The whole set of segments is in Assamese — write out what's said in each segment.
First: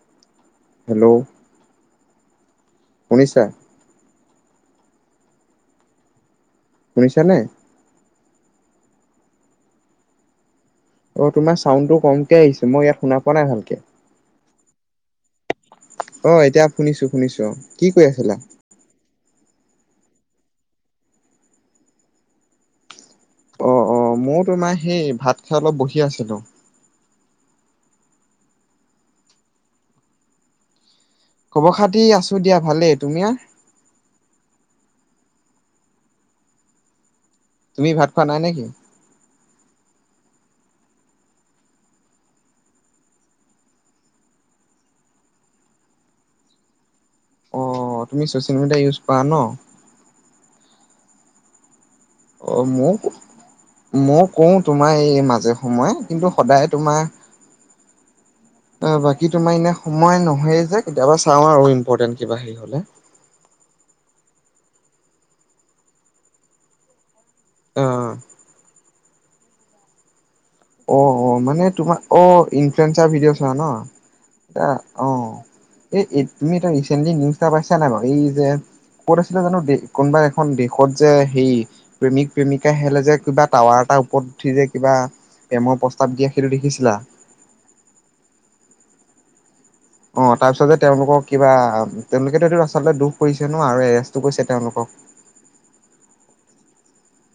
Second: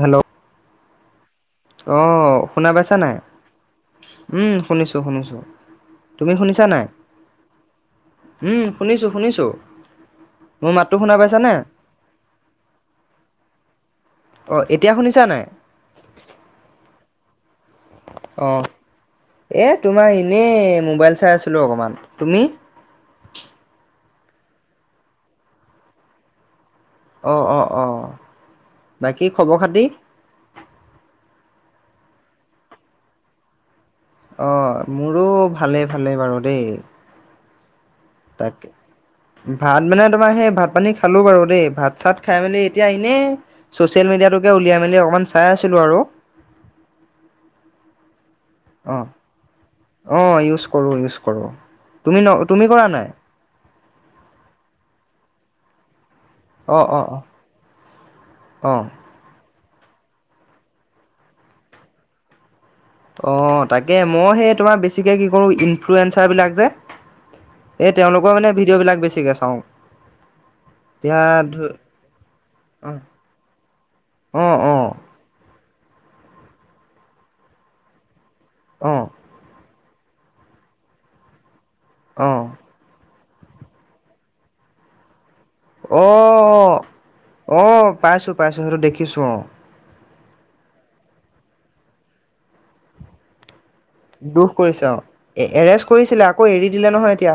হেলৌ! হেলৌ! অঁ শুনা পাইছা নাই? উমঁ শুনিছোঁ শুনিছোঁ তুমি শুনিছা নাই। শুনিছাঁ নে? উমঁ শুনিছোঁ শুনিছোঁ মোৰ মাত- অঁ তোমাৰ চাউণ্ডটো কমকে আহিছো মই ইয়াত শুনা পোৱা নাই ভালকে। অঁ এতিয়া শুনিঁছা নাই। অঁ এতিয়া শুনিছোঁ শুনিছোঁ অঁ কি কৈ আছিলা? অঁ এই তোমাৰ এনেই মোবাইল চাই আছিলোঁ অকণমান তুমি? অঁ মই তোমাৰ সেই ভাত খাই অলপ বহি আছিলো। অঁ অঁ অঁ বাকী খবৰ খাতি? খবৰ খাতি আছো দিয়া ভালেই তোমীয়া। অঁ মোৰো ভালে ভালে বাৰু দেই। তুমি ভাত- খোৱা নাই নেকি তাকে। ভাত মানে তোমাৰ সেই ভাত পানী খালো বাৰু দেই ভাত চাত খাই মেলি এতিয়া এনেই। ছচিয়েল মিডিয়াটোকে উলিয়াই মেলি অকণমান চাই আছিলো আৰু। অঁ তুমি চচিয়েল মিডিয়া ইউজ অঁ কৰা ন। অঁ ইউজ কৰো ইউজ কৰো। অঁ মোক মই কওঁ তোমাৰ এই মাজে সময়ে। কিন্তু সদায় অঁ তোমাৰ অঁ অঁ অ', বাকী তোমাৰ এনে- সময় নহয়েই যে কেতিয়াবা চাওঁ আৰু ইম্পৰ্টেণ্ট কিবা হেৰি হ'লে। অঁ তাকে মই সেই তোমাৰ বেছিকে কি কৰো ইনফ্লুৱয়েঞঞ্চাৰ বিলাক যে অ এই তেওঁলোকৰ মানে ভিডিঅ' বিলাক বেছিকে চাওঁ। অঁ এতিয়া অঁ মানে তোমাৰ অঁ অ', ইনফ্লুএঞ্চাৰ ভিডিঅ' চোৱা ন। অ', এটা অ', অঁ এই তুমি এটা ৰিচেন্টলি নিউজ এটা পাইছা নাই বাৰু এই যে। অঁ! ক'ত হৈছিলে জানো কোনোবা এখন দেশত যে সেই প্ৰেমিক অ', প্ৰেমিক। কা হলে যে কিবা টাৱাৰ এটা ওপৰত উঠি যে কিবা প্ৰেমৰ প্ৰস্তাৱ দিয়া সেইটো দেখিছিলা। অঁ পাইছোঁ পাইছোঁ সেইটো দেখিছোঁ অঁ। অঁ তাৰপিছত যে তেওঁলোকক কিবা তেওঁলোকেতো এইটো ৰাস্ততে দুখ কৰিছে ন আৰু এ- দুখ কৰিছে আও এৰেষ্ট কৰিছিলে আকৌ এৰি দিলে নহয় এতিয়া।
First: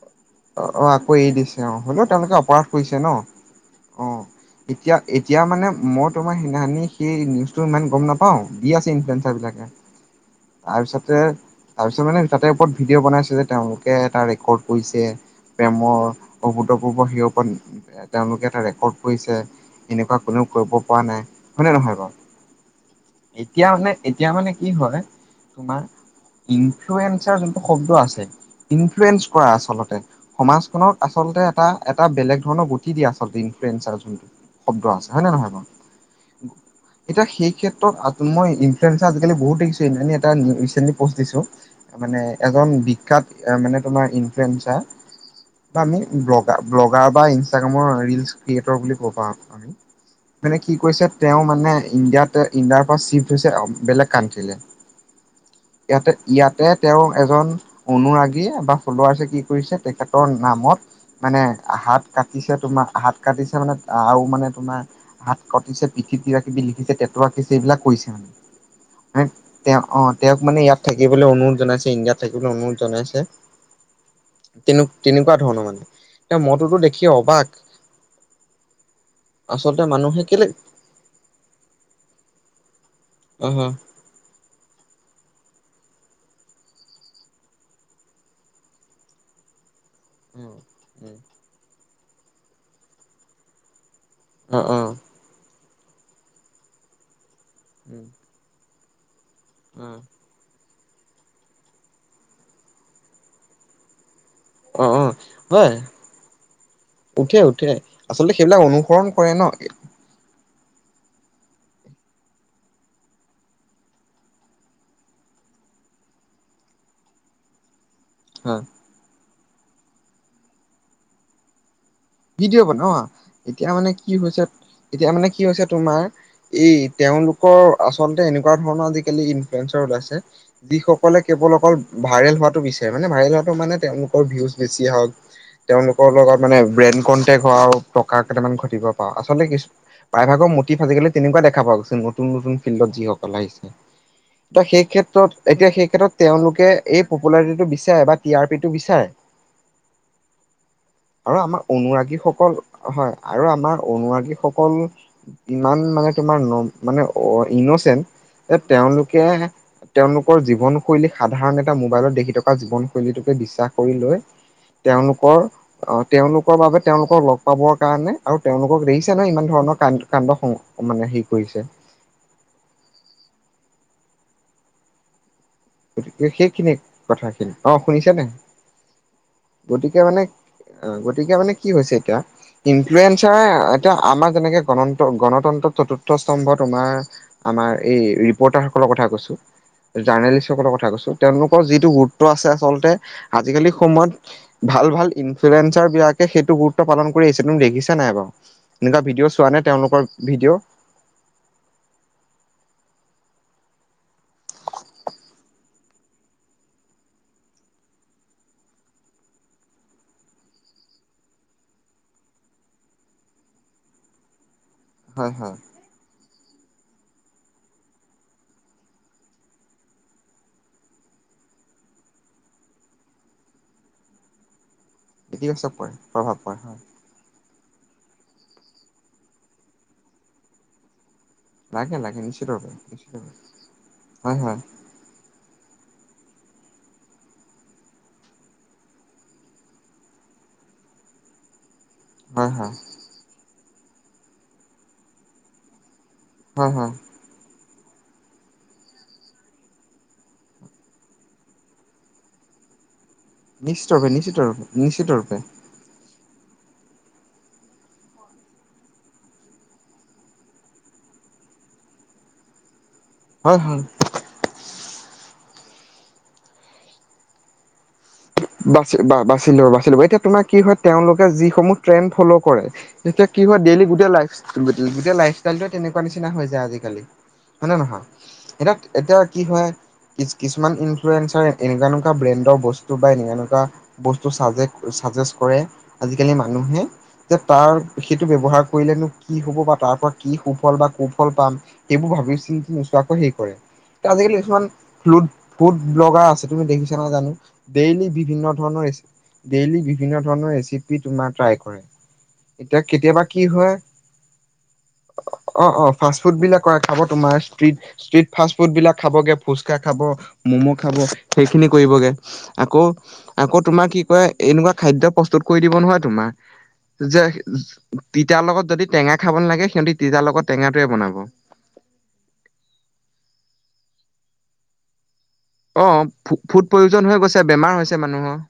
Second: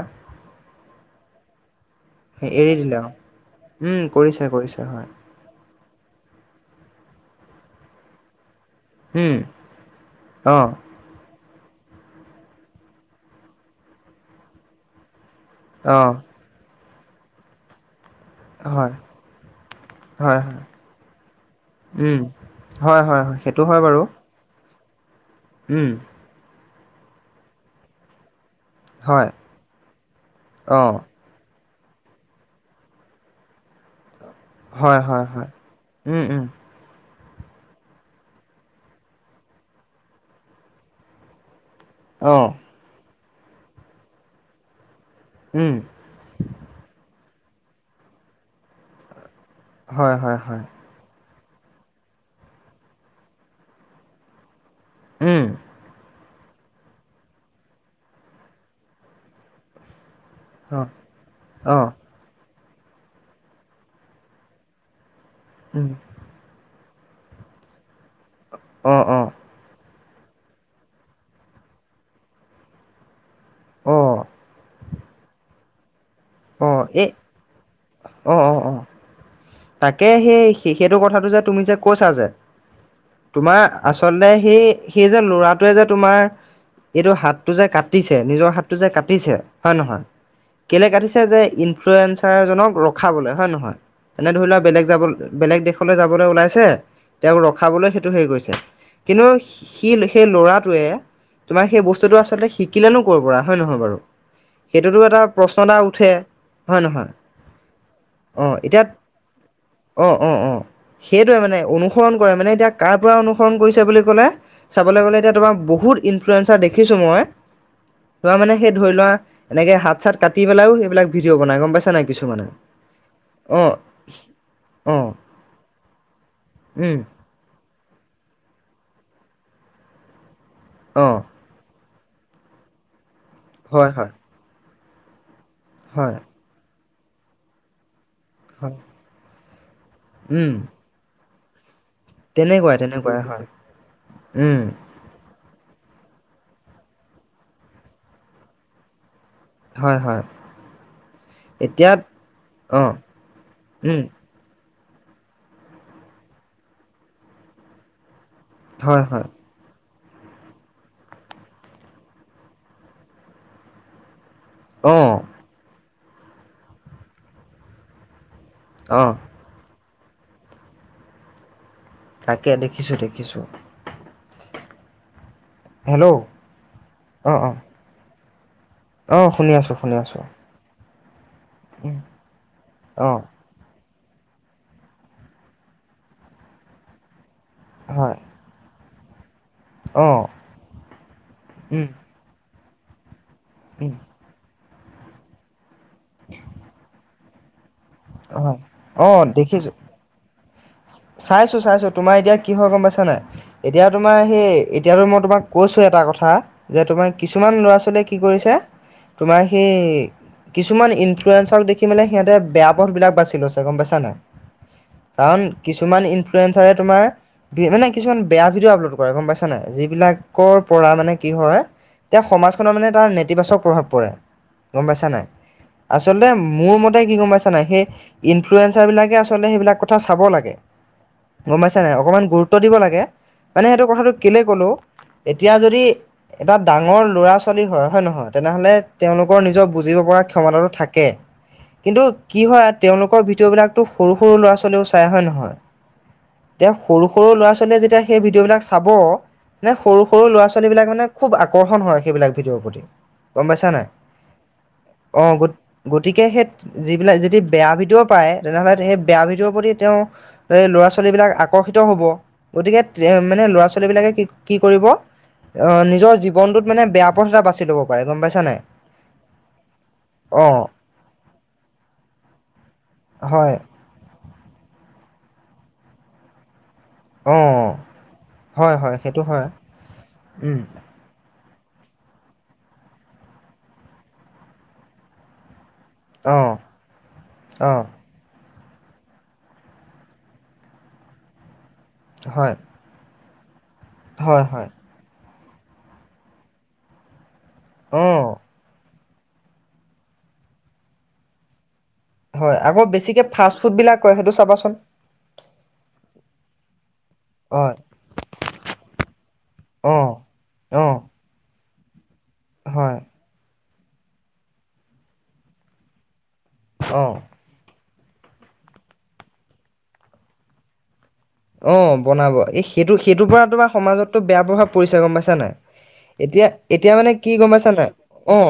অঁ অঁ আকৌ এৰি দিছে অঁ হ'লেও তেওঁলোকে অপৰাধ এৰি দিলে কৰিছে ন অ', উম, অঁ কৰিছে কৰিছে এতিয়া হয়। এতিয়া মানে মই তোমাৰ সেইনানি সেই নিউজটো ইমান গম নাপাওঁ। পাওঁ দি আছে উম, ইনফ্লুৱেঞ্চাৰবিলাকে অ', তাৰপিছতে- তাৰপিছত মানে তাতে ওপৰত ভিডিঅ' বনাইছে যে তেওঁলোকে এটা ৰেকৰ্ড কৰিছে অ', প্ৰেমৰ- অভূতপূৰ্ব সেই ওপৰত তেওঁলোকে। এটা হয়, ৰেকৰ্ড কৰিছে এনেকুৱা হয়, কোনেওঁ হয়, কৰিব পৰা নাই হয়নে নহয় উম। বাৰু। হয়, হয়, হয়, সেইটো এতিয়া হয় মানে বাৰু এতিয়া মানে কি হয়। তোমাৰ উম, ইনফ্লুৱেঞ্চাৰ যোনটো শব্দ আছে হয়, ইনফ্লুৱেঞ্চ কৰা আচলতে। সমাজখনক অ', আচলতে এটা এটা বেলেগ ধৰণৰ গতি দিয়ে আচলতে ইনফ্লয়েঞ্চ যোনটো। শব্দ হয়, আছে হয়, হয়নে হয়, নহয় বাও। উম, উম, এতিয়া সেই ক্ষেত্ৰত আ মই ইনফ্লুৱেঞ্চাৰ আজিকালি বহুত দেখিছো সেইদিনাখনি এটা ৰিচেণ্টলি পষ্ট দিছোঁ। মানে অ', এজন বিখ্যাত মানে তোমাৰ ইনফ্লয়েঞ্চাৰ উম। বা আমি ব্লগা ব্লগাৰ বা ইনষ্টাগ্ৰামৰ ৰিলচ ক্ৰিয়েটৰ বুলি ক'ব পাওঁ আমি। হয় হয় মানে হয় কি কৰিছে তেওঁ মানে ইণ্ডিয়াত ইণ্ডিয়াৰ পৰা চিফ্ট হৈছে বেলেগ কানট্ৰিলে। উম। ইয়াতে ইয়াতে তেওঁৰ এজন অনুৰাগী বা ফল্ল'ৱাৰ্চে কি কৰিছে তেখেত নামত অ মানে অ হাত কা কাটিছে তোমাৰ হাত কাটিছে মানে আৰু মানে তোমাৰ হাত উম কটিছে পিঠি তি কিবি লিখিছে, তেটো আঁকিছে এইবিলাক কৰিছে অ অ মানে। তেওঁক অ' তেওঁক মানে ইয়াত থাকিবলৈ অনুৰোধ জনাইছে, ইণ্ডিয়াত থাকিবলৈ অনুৰোধ জনাইছে। অ'। তেনে তেনেকুৱা ধৰণৰ মানে। এতিয়া অ মইটোতো দেখি এই অবাক, অ অ অ আচলতে তাকে মানুহে কেলে সেই সেইটো কথাটো যে তুমি যে কৈছা যে, অ হ তোমাৰ আচ আচলতে সেই সেই যে ল'ৰাটোৱে যে তোমাৰ এইটো হাতটো যে কাটিছে, নিজৰ হাতটো যে কাটিছে হয় নহয়, কেইলে কাটিছে ইনফ্লুৱয়েঞ্চাৰজনক ৰখাবলৈ হয়ে নহয়, এনে ধৰি অ লোৱা অ বেলেগ যাব বেলেগ দেশলৈ যাবলৈ ওলাইছে তেওঁক ৰখাবলৈ সেইটো হেৰি কৰিছে কিন্তু সি সেই ল'ৰাটোৱে তোমাৰ সেই বস্তুটো আচলতে শিকিলেনো ক'ৰ পৰা হয় নহয় বাৰু? অ সেইটোতো অ এটা প্ৰশ্ন হয় এটা উঠে হয় নহয় উঠে, উঠে, আচলতে সেইবিলাক অনুসৰণ কৰে ন' অ', অ', অ', সেইটোৱে মানে অনুসৰণ কৰে, মানে এতিয়া কাৰ পৰা অনুসৰণ কৰিছে বুলি ক'লে চাবলৈ গ'লে এতিয়া তোমাৰ বহুত ইনফ্লুৱেঞ্চাৰ দেখিছোঁ মই তোমাৰ মানে ধৰি লোৱা এনেকে হাত চাত কাটি পেলাইও সেইবিলাক ভিডিঅ' বনাই গম পাইছা নাই? কিছুমানে ভিডিঅ' বনোৱা এতিয়া অঁ মানে কি হৈছে অঁ এতিয়া মানে কি হৈছে তোমাৰ এই উম তেওঁলোক আচলতে এনেকুৱা ধৰণৰ আজিকালি ইনফ্লুৱেঞ্চৰ ওলাইছে অঁ যিসকলে কেৱল অকল ভাইৰেল হোৱাটো বিচাৰে মানে, ভাইৰেল হোৱাটো মানে হয় হয় তেওঁলোকৰ ভিউজ বেছি হওক, তেওঁলোকৰ হয় লগত মানে ব্ৰেইন কন্টেক হওঁ, টকা কেইটামান হয় ঘটিব পাওঁ, আচলতে কি প্ৰায়ভাগৰ উম মুটি আজিকালি তেনেকুৱা দেখা পোৱা গৈছে, নতুন নতুন তেনেকুৱাই ফিল্ডত তেনেকুৱাই যিসকল হয় আহিছে, উম ত' সেই ক্ষেত্ৰত এতিয়া সেই ক্ষেত্ৰত তেওঁলোকে এই পপুলাৰিটিটো বিচাৰে, বা টি আৰ পিটো বিচাৰে। হয় হয়। আৰু আমাৰ এতিয়া অনুৰাগীসকল অঁ হয় আৰু আমাৰ উম অনুৰাগীসকল ইমান মানে তোমাৰ ন মানে ইনচেণ্ট যে হয় হয় তেওঁলোকে তেওঁলোকৰ জীৱনশৈলী সাধাৰণ এটা মোবাইলত দেখি থকা জীৱনশৈলীটোকে বিশ্বাস কৰি লৈ অঁ তেওঁলোকৰ আহ, তেওঁলোকৰ বাবে তেওঁলোকক লগ পাবৰ কাৰণে আৰু তেওঁলোকক অঁ দেখিছা ন' ইমান ধৰণৰ কা-কাণ্ড স মানে হেৰি কৰিছে। তাকে দেখিছোঁ দেখিছোঁ। হেল্ল' গতিকে সেইখিনি অঁ কথাখিনি, অঁ অ' শুনিছানে? অ শুনি আছো শুনি গতিকে আছো মানে অ' গতিকে মানে কি হৈছে উম, এতিয়া অ ইনফ্লয়েঞ্চাৰে এতিয়া আমাৰ যেনেকে গণ-গণতন্ত্ৰ চতুৰ্থ স্তম্ভত তোমাৰ আমাৰ এই হয় ৰি পৰ্টাৰসকলৰ কথা কৈছোঁ, অ জাৰ্নেলিষ্টসকলৰ কথা কৈছোঁ, তেওঁলোকৰ উম যিটো গুৰুত্ব আছে আচলতে আজিকালি উম সময়ত ভাল ভাল ইনফ্লয়েঞ্চাৰবিলাকে সেইটো গুৰুত্ব পালন কৰিছে মই দেখিছ নাই বাৰু, হয় এনেকুৱা ভিডিঅ' চোৱানে তেওঁলোকৰ ভিডিঅ'? চাইছোঁ চাইছোঁ, তোমাৰ এতিয়া কি হয় গম পাইছা নাই? এতিয়া তোমাৰ সেই এতিয়াতো মই তোমাক কৈছোঁ এটা কথা যে তোমাৰ কিছুমান ল'ৰা ছোৱালীয়ে কি কৰিছে। তোমাৰ সেই কিছুমান ইনফ্লুৱেঞ্চক দেখি মানে সিহঁতে বেয়া পথ বিলাক বাছি লৈছে গম পাইছা নে নাই হয় কাৰণ হয় কিছুমান ইনফ্লয়েঞ্চাৰে তোমাৰ মানে কিছুমান বেয়া ভিডিঅ' আপলোড কৰে গম পাইছা নে নাই যিবিলাকৰ পৰা মানে কি হয়। এতিয়া সমাজখনৰ মানে তাৰ নেতিবাচক প্ৰভাৱ পৰে। গম পাইছা নে নাই ইতিবাচক পৰে আচলতে প্ৰভাৱ পৰে মোৰ হয় মতে কি গম পাই নাই সেই ইনফ্লুয়েঞ্চাৰ বিলাকে আচলতে সেইবিলাক কথা চাব লাগে। গম পাইছা নে নাই লাগে লাগে অকণমান নিশ্চিত গুৰুত্ব ৰূপে দিব লাগে নিশ্চিত ৰূপে মানে সেইটো কথাটো হয় কেলৈ হয় ক'লোঁ এতিয়া যদি এটা ডাঙৰ ল'ৰা ছোৱালী হয়, হয় নহয় তেনেহ'লে তেওঁলোকৰ নিজৰ বুজিব পৰা ক্ষমতাটো থাকে। কিন্তু কি হয় তেওঁলোকৰ ভিডিঅ' বিলাকতো সৰু, সৰু ল'ৰা ছোৱালীও চাই হয় নহয় হয় তেওঁ হয় সৰু সৰু ল'ৰা ছোৱালীয়ে যেতিয়া সেই ভিডিঅ'বিলাক চাব। সৰু, সৰু ল'ৰা ছোৱালীবিলাক মানে খুব আকৰ্ষণ হয়, সেইবিলাক ভিডিওৰ প্ৰতি। গম পাইছা নাই নিশ্চত ৰূপে, নিশ্চিত ৰূপে, নিশ্চিত অ ৰূপে। গত গতিকে সেই যিবিলাক যদি বেয়া ভিডিঅ' পায় তেনেহ'লে সেই বেয়া ভিডিঅ'ৰ প্ৰতি তেওঁ। এই ল'ৰা ছোৱালী বিলাক আকৰ্ষিত হব গতিকে এ মানে হয় ল'ৰা হয় ছোৱালী বিলাকে কি কি কৰিব অ নিজৰ জীৱনটোত মানে বেয়া পথ এটা বাচি ল'ব। পাৰে গম পাইছা নাই বাচি বা-বাচি লব এতিয়া তোমাৰ অ কি হয় তেওঁলোকে যিসমূহ ট্ৰেণ্ড ফ'ল' কৰে। তেতিয়া কি হয় ডেইলি গোটেই লাই গোটেই লাইফষ্টাইলটোৱে তেনেকুৱা নিচিনা হৈ যায় আজিকালি। অ হয়নে নহয় এতিয়া, হয় হয় এতিয়া সেইটো কি হয় উম কি-কিছুমান ইন [unintelligible] এনেকুৱা, এনেকুৱা ব্ৰেণ্ডৰ বস্তু বা এনেকুৱা, এনেকুৱা বস্তু চাজেষ্ট কৰে। আজিকালি অ মানুহে যে তাৰ। অ সেইটো ব্যৱহাৰ কৰিলেনো কি হ'ব বা তাৰ পৰা কি সুফল বা কুফল পাম। সেইবোৰ ভাবি হয় চিন্তি নোচোৱাকৈ সেই কৰে আজিকালি হয় কিছুমান। হয় [unintelligible] ফুড ব্লগাৰ আছে তুমি দেখিছা নাই জানোঁ অ ডেইলি বিভিন্ন [unintelligible] ডেইলি বিভিন্ন ধৰণৰ ৰেচিপি তোমাৰ ট্ৰাই কৰে। হয়। এতিয়া আকৌ কেতিয়াবা বেছিকে কি ফাষ্ট হয় ফুড বিলাক কয় সেইটো চাবা অ, অ ফাষ্ট ফুড বিলাক কৰা খাব তোমাৰ ষ্ট্ৰট হয় ষ্ট্ৰিট ফাষ্ট ফুড বিলাক খাবগে ফুচকা অ খাব ম'ম' অ খাব। সেইখিনি কৰিবগে আকৌ। হয় আকৌ তোমাৰ কি কৰে এনেকুৱা খাদ্য প্ৰস্তুত কৰি দিব নহয় তোমাৰ অ যে তিতাৰ লগত যদি টেঙা খাব নালাগে সিহঁতি তিতাৰ লগত টেঙাটোৱে বনাব। অ, বনাব এই সেইটো, সেইটোৰ পৰা তোমাৰ সমাজতটো বেয়া প্ৰভাৱ পৰিছে গম পাইছা নে অ নাই? এতিয়া, ফুড এতিয়া প্ৰয়োজন মানে হৈ কি গৈছে গম বেমাৰ পাইছা নে নাই? হৈছে মানুহৰ অ।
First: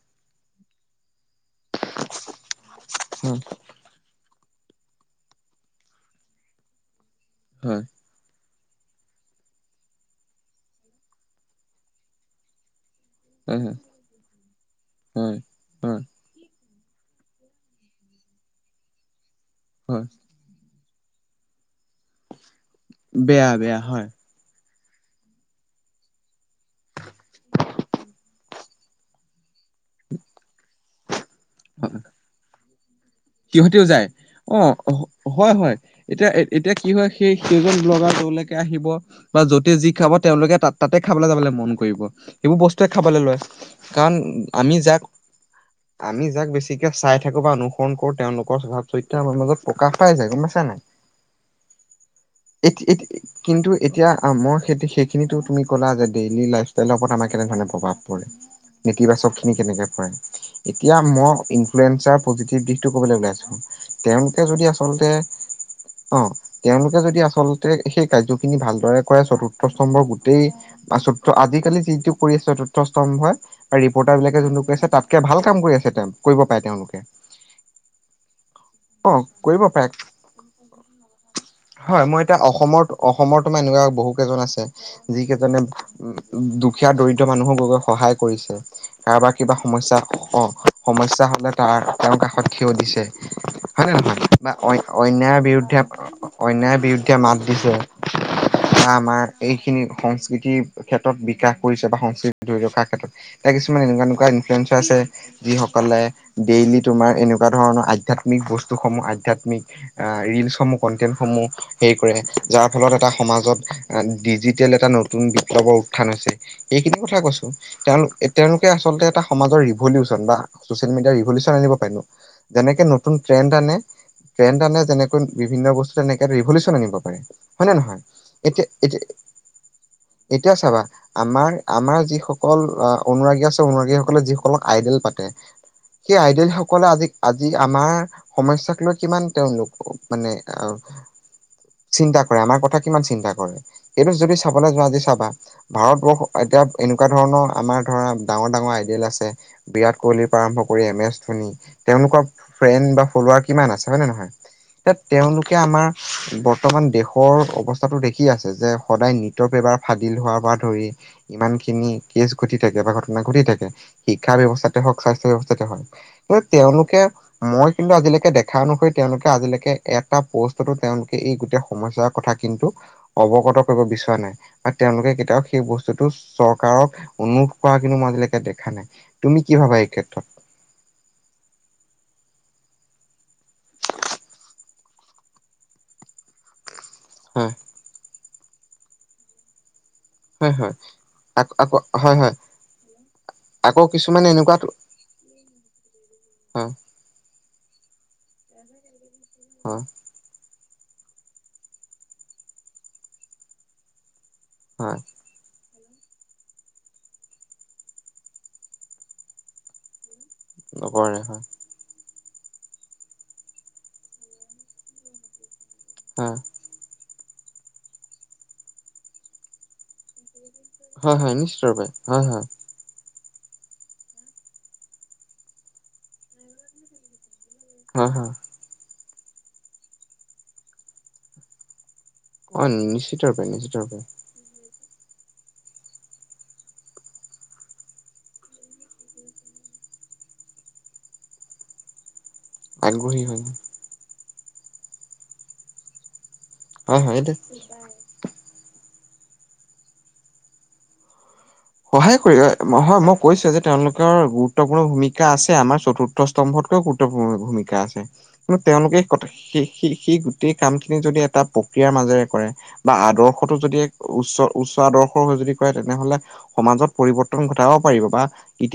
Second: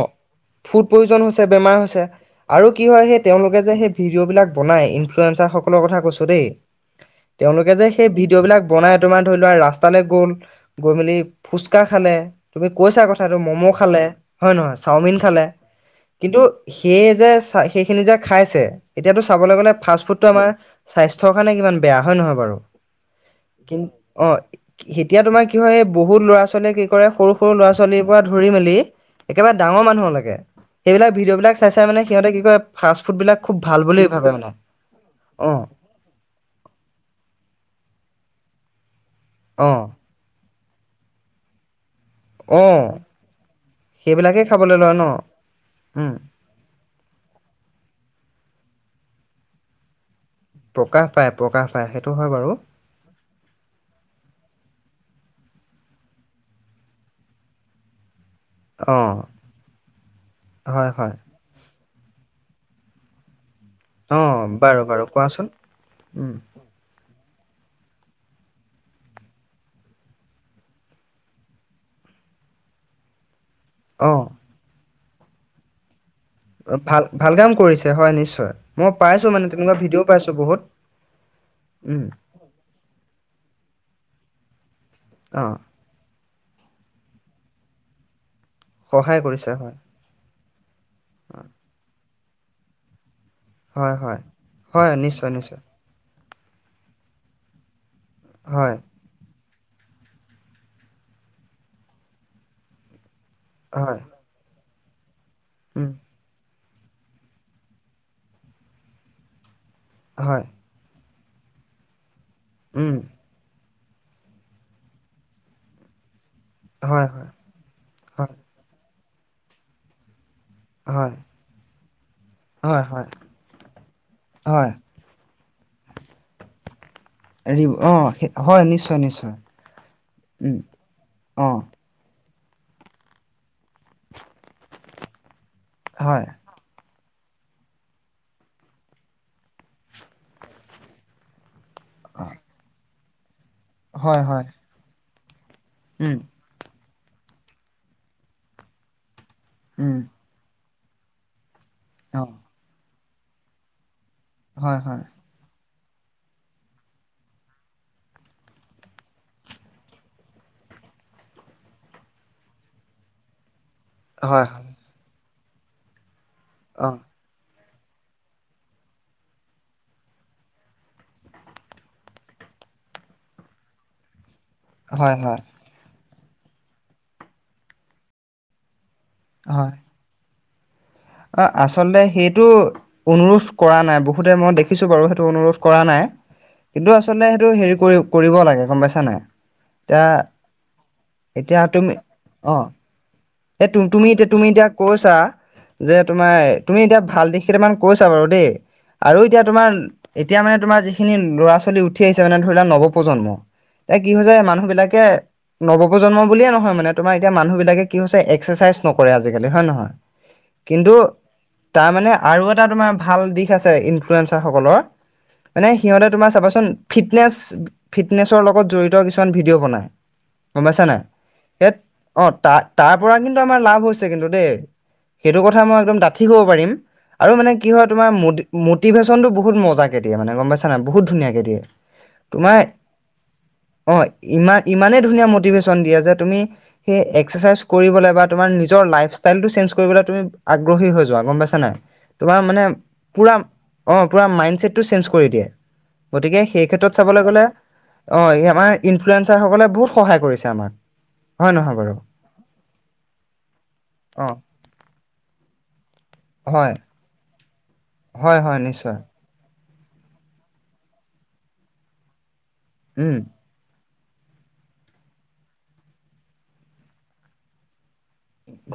ফুড পয়জন হৈছে বেমাৰ হৈছে আৰু কি হয় সেই তেওঁলোকে যে সেই ভিডিঅ'বিলাক বনাই ইনফ্লুৱেশ্বাৰ সকলৰ কথা কৈছোঁ দেই। তেওঁলোকে হয় যে সেই ভিডিঅ'বিলাক বনাই তোমাৰ ধৰি লোৱা ৰাস্তালৈ গ'ল। গৈ মেলি ফুচকা খালে তুমি কৈছা কথা [unintelligible] ম'ম' হয় খালে হয় নে নহয় চাওমিন হয় খালে। হয় কিন্তু সেই যে সেইখিনি যে খাইছে এতিয়াতো চাবলৈ গ'লে ফাষ্ট হয় ফুডটো আমাৰ স্বাস্থ্যৰ কাৰণে কিমান বেয়া হয় নহয় বাৰু বেয়া বেয়া কিন্তু হয় অ এতিয়া তোমাৰ কি হয় এই বহুত ল'ৰা ছোৱালীয়ে কি কৰে সৰু, সৰু ল'ৰা ছোৱালীৰ পৰা ধৰি মেলি। একেবাৰে ডাঙৰ মানুহৰ লৈকে সেইবিলাক ভিডিঅ' বিলাক চাই, চাই মানে সিহঁতে কি কৰে ফাষ্ট ফুড বিলাক। খুব ভাল সিহঁতেও বুলি যায় ভাবে মানে অ অ হয়, হয়। এতিয়া, এতিয়া কি হয় সেই সেইজন ব্লগাৰ যোৰলৈকে আহিব বা অ যতে যি খাব তেওঁলোকে তাত তাতে খাবলে যাবলে মন কৰিব সেইবোৰ অ বস্তুৱে খাবলৈ লয় কাৰণ সেইবিলাকেই আমি খাবলৈ লয় যাক ন উম আমি যাক বেছি চাই থাকো বা অনুসৰণ কৰো তেওঁলোকৰ স্বভাৱ চৰিত্ৰ আমাৰ মাজত প্ৰকাশ পাই যায় গম পাইছা প্ৰকাশ পায় প্ৰকাশ পায় সেইটো হয় বাৰু ঠিকে ঠিকে কিন্তু এতিয়া আম খেতি সেইখিনিতো তুমি ক'লা যে ডেইলি লাইফষ্টাইলৰ ওপৰত আমাৰ কেনেধৰণ প্ৰভাৱ পৰে অ নেতিবাচক খিনি কেনেকে পৰে হয় এতিয়া হয় মই ইনফ্লুৱেনচাৰ পজিটিভ দিশ টো কবলৈ ওলাইছো অ তেওঁলোকে যদি বাৰু বাৰু আচলতে কোৱাচোন অ উম তেওঁলোকে যদি আচলতে সেই কাৰ্যখিনি ভালদৰে কৰে চতুৰ্থ স্তম্ভৰ গোটেই পাচুত্ৰ আজিকালি যিটো কৰি চতুৰ্থস্তম্ভ হয় আৰু অ ৰিপৰ্টাৰ বিলাকে যোনটো কৈ আছে তাতকে ভাল কাম কৰি আছে তেওঁ কৰিব পাৰে অ তেওঁলোকে ভাল ভাল কাম কৰিছে হয় নিশ্চয় মই অ পাইছো মানে কৰিব তেনেকুৱা পাৰে ভিডিঅ' পাইছো বহুত উম হয় মই এতিয়া অসমত অসমৰ তোমাৰ এনেকুৱা বহু কেইজন আছে যি অ কেইজনে উম দুখীয়া দৰিদ্ৰ মানুহৰ গৈ গৈ সহায় কৰিছে সহায় কাৰোবাৰ কৰিছে কিবা হয় সমস্যা অ সমস্যা অ হলে তাৰ তেওঁৰ কাষত থিয় দিছে হয়নে হয় হয় নহয় বা অ হয় নিশ্চয় অন্যায়ৰ নিশ্চয় বিৰুদ্ধে অন্যায়ৰ বিৰুদ্ধে মাত দিছে হয় বা আমাৰ এইখিনি সংস্কৃতিৰ ক্ষেত্ৰত বিকাশ কৰিছে বা সংস্কৃতি ধৰি ৰখা ক্ষেত্ৰত এতিয়া কিছুমান হয় এনেকুৱা এনেকুৱা ইনফ্লুৱেঞ্চাৰ আছে উম যিসকলে ডেইলি তোমাৰ এনেকুৱা ধৰণৰ আধ্যাত্ মিক বস্তুসমূহ আধ্যাত্মিক হয় ৰিলচসমূহ কণ্টেণ্টসমূহ হেৰি কৰে যাৰ ফলত উম এটা সমাজত ডিজিটেল এটা নতুন বিপ্লৱৰ উত্থান হৈছে এইখিনি হয় কথা হয় কৈছো তেওঁলো হয় তেওঁলোকে আচলতে এটা সমাজৰ ৰিভলিউচন বা চচিয়েল মিডিয়াৰ হয় ৰিভলিউচন আনিব পাৰিলো যেনেকে হয় হয় নতুন ট্ৰেড আনে ট্ৰেণ্ড হয় আনে যেনে বিভিন্ন বস্তু এনেকে ৰিভলিচন আনিব পাৰে হয় ৰিব নে অ নহয় হয় এতিয়া নিশ্চয় এতিয়া নিশ্চয় এতিয়া উম চাবা অ আমাৰ আমাৰ যিস অকল অনুৰাগী আছে অনুৰাগীসকলে যিসকলক আইডেল পাতে সেই হয় আইডেল সকলে আজি আজি আমাৰ সমস্যাক লৈ কিমান তেওঁলোক মানে চিন্তা কৰে আমাৰ কথা কিমান চিন্তা কৰে এইটো হয় যদি হয় চাবলৈ যোৱা আজি চাবা উম ভাৰতবৰ্ষ এতিয়া এনেকুৱা ধৰণৰ আমাৰ ধৰা ডাঙৰ ডাঙৰ আইডিয়েল আছে উম বিৰাট কোহলি আৰম্ভ কৰি এম এছ ধনি অ তেওঁলোকৰ ফ্ৰেণ্ড বা ফলাৰ কিমান আছে হয় নে নহয় হয় হয় এতিয়া তেওঁলোকে আমাৰ বৰ্তমান দেশৰ অৱস্থাটো দেখি আছে যে সদায় নিত পেপাৰ ফাদিল হোৱাৰ পৰা ধৰি ইমান খিনি কেচ ঘটি থাকে বা ঘটনা ঘটি থাকে শিক্ষা হয় হয় ব্যৱস্থাতে হওক স্বাস্থ্য ব্যৱস্থাতে হওক কিন্তু অ তেওঁলোকে মই কিন্তু আজিলেকে দেখা অনুসৰি তেওঁলোকে আজিলেকে এটা পোষ্টতো তেওঁলোকে এই গোটেই সমস্যা কথা কিন্তু অৱগত কৰিব বিচৰা নাই আৰু তেওঁলোকে হয় হয় কেতিয়াও সেই বস্তুটো চৰকাৰক অনুৰোধ কৰা কিন্তু মই আজিলেকে দেখা নাই তুমি কি হয় ভাবা এই ক্ষেত্ৰত অ', আচলতে সেইটো অনুৰোধ কৰা নাই বহুতে মই দেখিছো বাৰু সেইটো অনুৰোধ কৰা নাই কিন্তু আচলতে সেইটো হয় হেৰি কৰি কৰিব লাগে গম পাইছা নাই এতিয়া হয় হয় আ এতিয়া আকৌ তুমি হয় হয় অ এ তুম আকৌ তুমি কিছুমান এতিয়া তুমি এনেকুৱা এতিয়া কৈছা যে তোমাৰ হয় তুমি এতিয়া ভাল দিশ কেইটামান কৈছা বাৰু দেই আৰু এতিয়া তোমাৰ হয় এতিয়া মানে তোমাৰ যিখিনি ল'ৰা ছোৱালী উঠি আহিছে মানে ধৰি লোৱা নৱপ্ৰজন্ম এ কি হৈছে মানুহ হয় বিলাকে নৱপ্ৰজন্ম বুলিয়ে নহয় মানে তোমাৰ এতিয়া মানুহ বিলাকে কি হৈছে এক্সাৰচাইজ নকৰে আজিকালি হয় নহয় কিন্তু নপৰে হয় তাৰ মানে আৰু এটা তোমাৰ ভাল দিশ আছে ইনফ্লুৱেঞ্চাৰসকলৰ মানে সিহঁতে তোমাৰ হয় চাবাচোন ফিটনেছ ফিটনেছৰ লগত জড়িত কিছুমান ভিডিঅ' বনায় গম পাইছাানাই হয় হয় নিশ্চিত স ৰূপে হয় অ', হয় তাৰ তাৰ পৰা কিন্তু আমাৰ লাভ হৈছে কিন্তু দেই সেইটো কথা মই একদম ডাঠি ক'ব পাৰিম আৰু মানে কি হয় তোমাৰ মু মটিভেশ্যনটো বহুত মজাকে দিয়ে মানে গম পাইছ নাই বহুত ধুনিয়াকে দিয়ে তোমাৰ অ', নিশ্চিত ৰূপে নিশ্চিত অ ৰূপে ইমান ইমানেই ধুনীয়া মটিভেশ্যন দিয়ে যে তুমি সেই এক্সাৰচাইজ কৰিবলে বা তোমাৰ নিজৰ লাইফষ্টাইলটো চেঞ্জ কৰিবলে তুমি আগ্ৰহী হৈ যোৱা গম পাইছা নাই তোমাৰ মানে আগ্ৰহী পুৰা হয় অ', পুৰা মাইণ্ড চছেটটো চেঞ্জ কৰি দিয়ে গতিকে সেই ক্ষেত্ৰত হয় হয় চাবলৈ এইটো গ'লে অ', আমাৰ ইনফ্লুৱেঞ্চাৰ সকলে বহুত সহায় কৰিছে আমাক হয় নহয় বাৰু সহায় কৰি হয় মই কৈছোয়ে যে তেওঁলোকৰ অ' গুৰুত্বপূৰ্ণ ভূমিকা আছে আমাৰ চতুৰ্থ হয়, অৰ্থস্তম্ভতকৈও গুৰুত্বপূৰ্ণ ভূমিকা আছে হয়, কিন্তু হয় তেওঁলোকে নিশ্চয়। স সি এই কাম খিনি যদি এটা প্ৰক্ৰিয়াৰ মাজেৰে কৰে বা উম, আদৰ্শ [unintelligible] যদি এক উচ্চ উচ্চ আদৰ্শৰ হৈ যদি কৰে তেনেহলে সমাজত পৰিৱৰ্তন ঘটাব পাৰিব বা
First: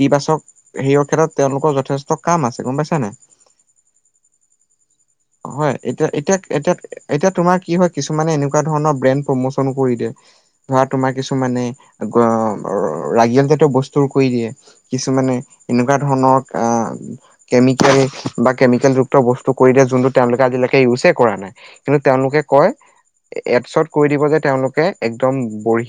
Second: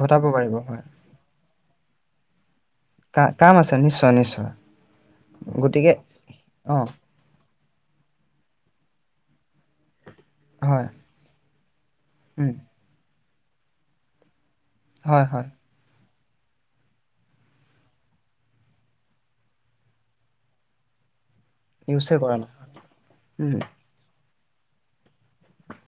ঘটাব পাৰিব হয়। সেইয়ৰ ক্ষেত্ৰত তেওঁলোকৰ যথেষ্ট কাম আছে গমপাইছা নাই কা কাম আছে নিশ্চয়, নিশ্চয়। হয় গতিকে এতিয়া এতিয়া অ' এতিয়া এতিয়া তোমাৰ কি হয় কিছুমানে এনেকুৱা ধৰণৰ ব্ৰেণ্ড প্ৰমোচনো কৰি দিয়ে ধৰা হয়, তোমাৰ কিছুমানে [unintelligible] উম, ৰাগীয়াল জাতীয় বস্তু কৰি দিয়ে হয়, কিছুমানে হয়। এনেকুৱা ধৰণৰ কাম কেমিকেল বা কেমিকেল যুক্ত বস্তু কৰি দিয়ে যোনটো তেওঁলোকে আজিলৈকে ইউজে কৰা নাই কিন্তু ইউজে কৰা তেওঁলোকে নাই। কয় উম। এডছত কৈ দিব যে তেওঁলোকে একদম বঢ়ি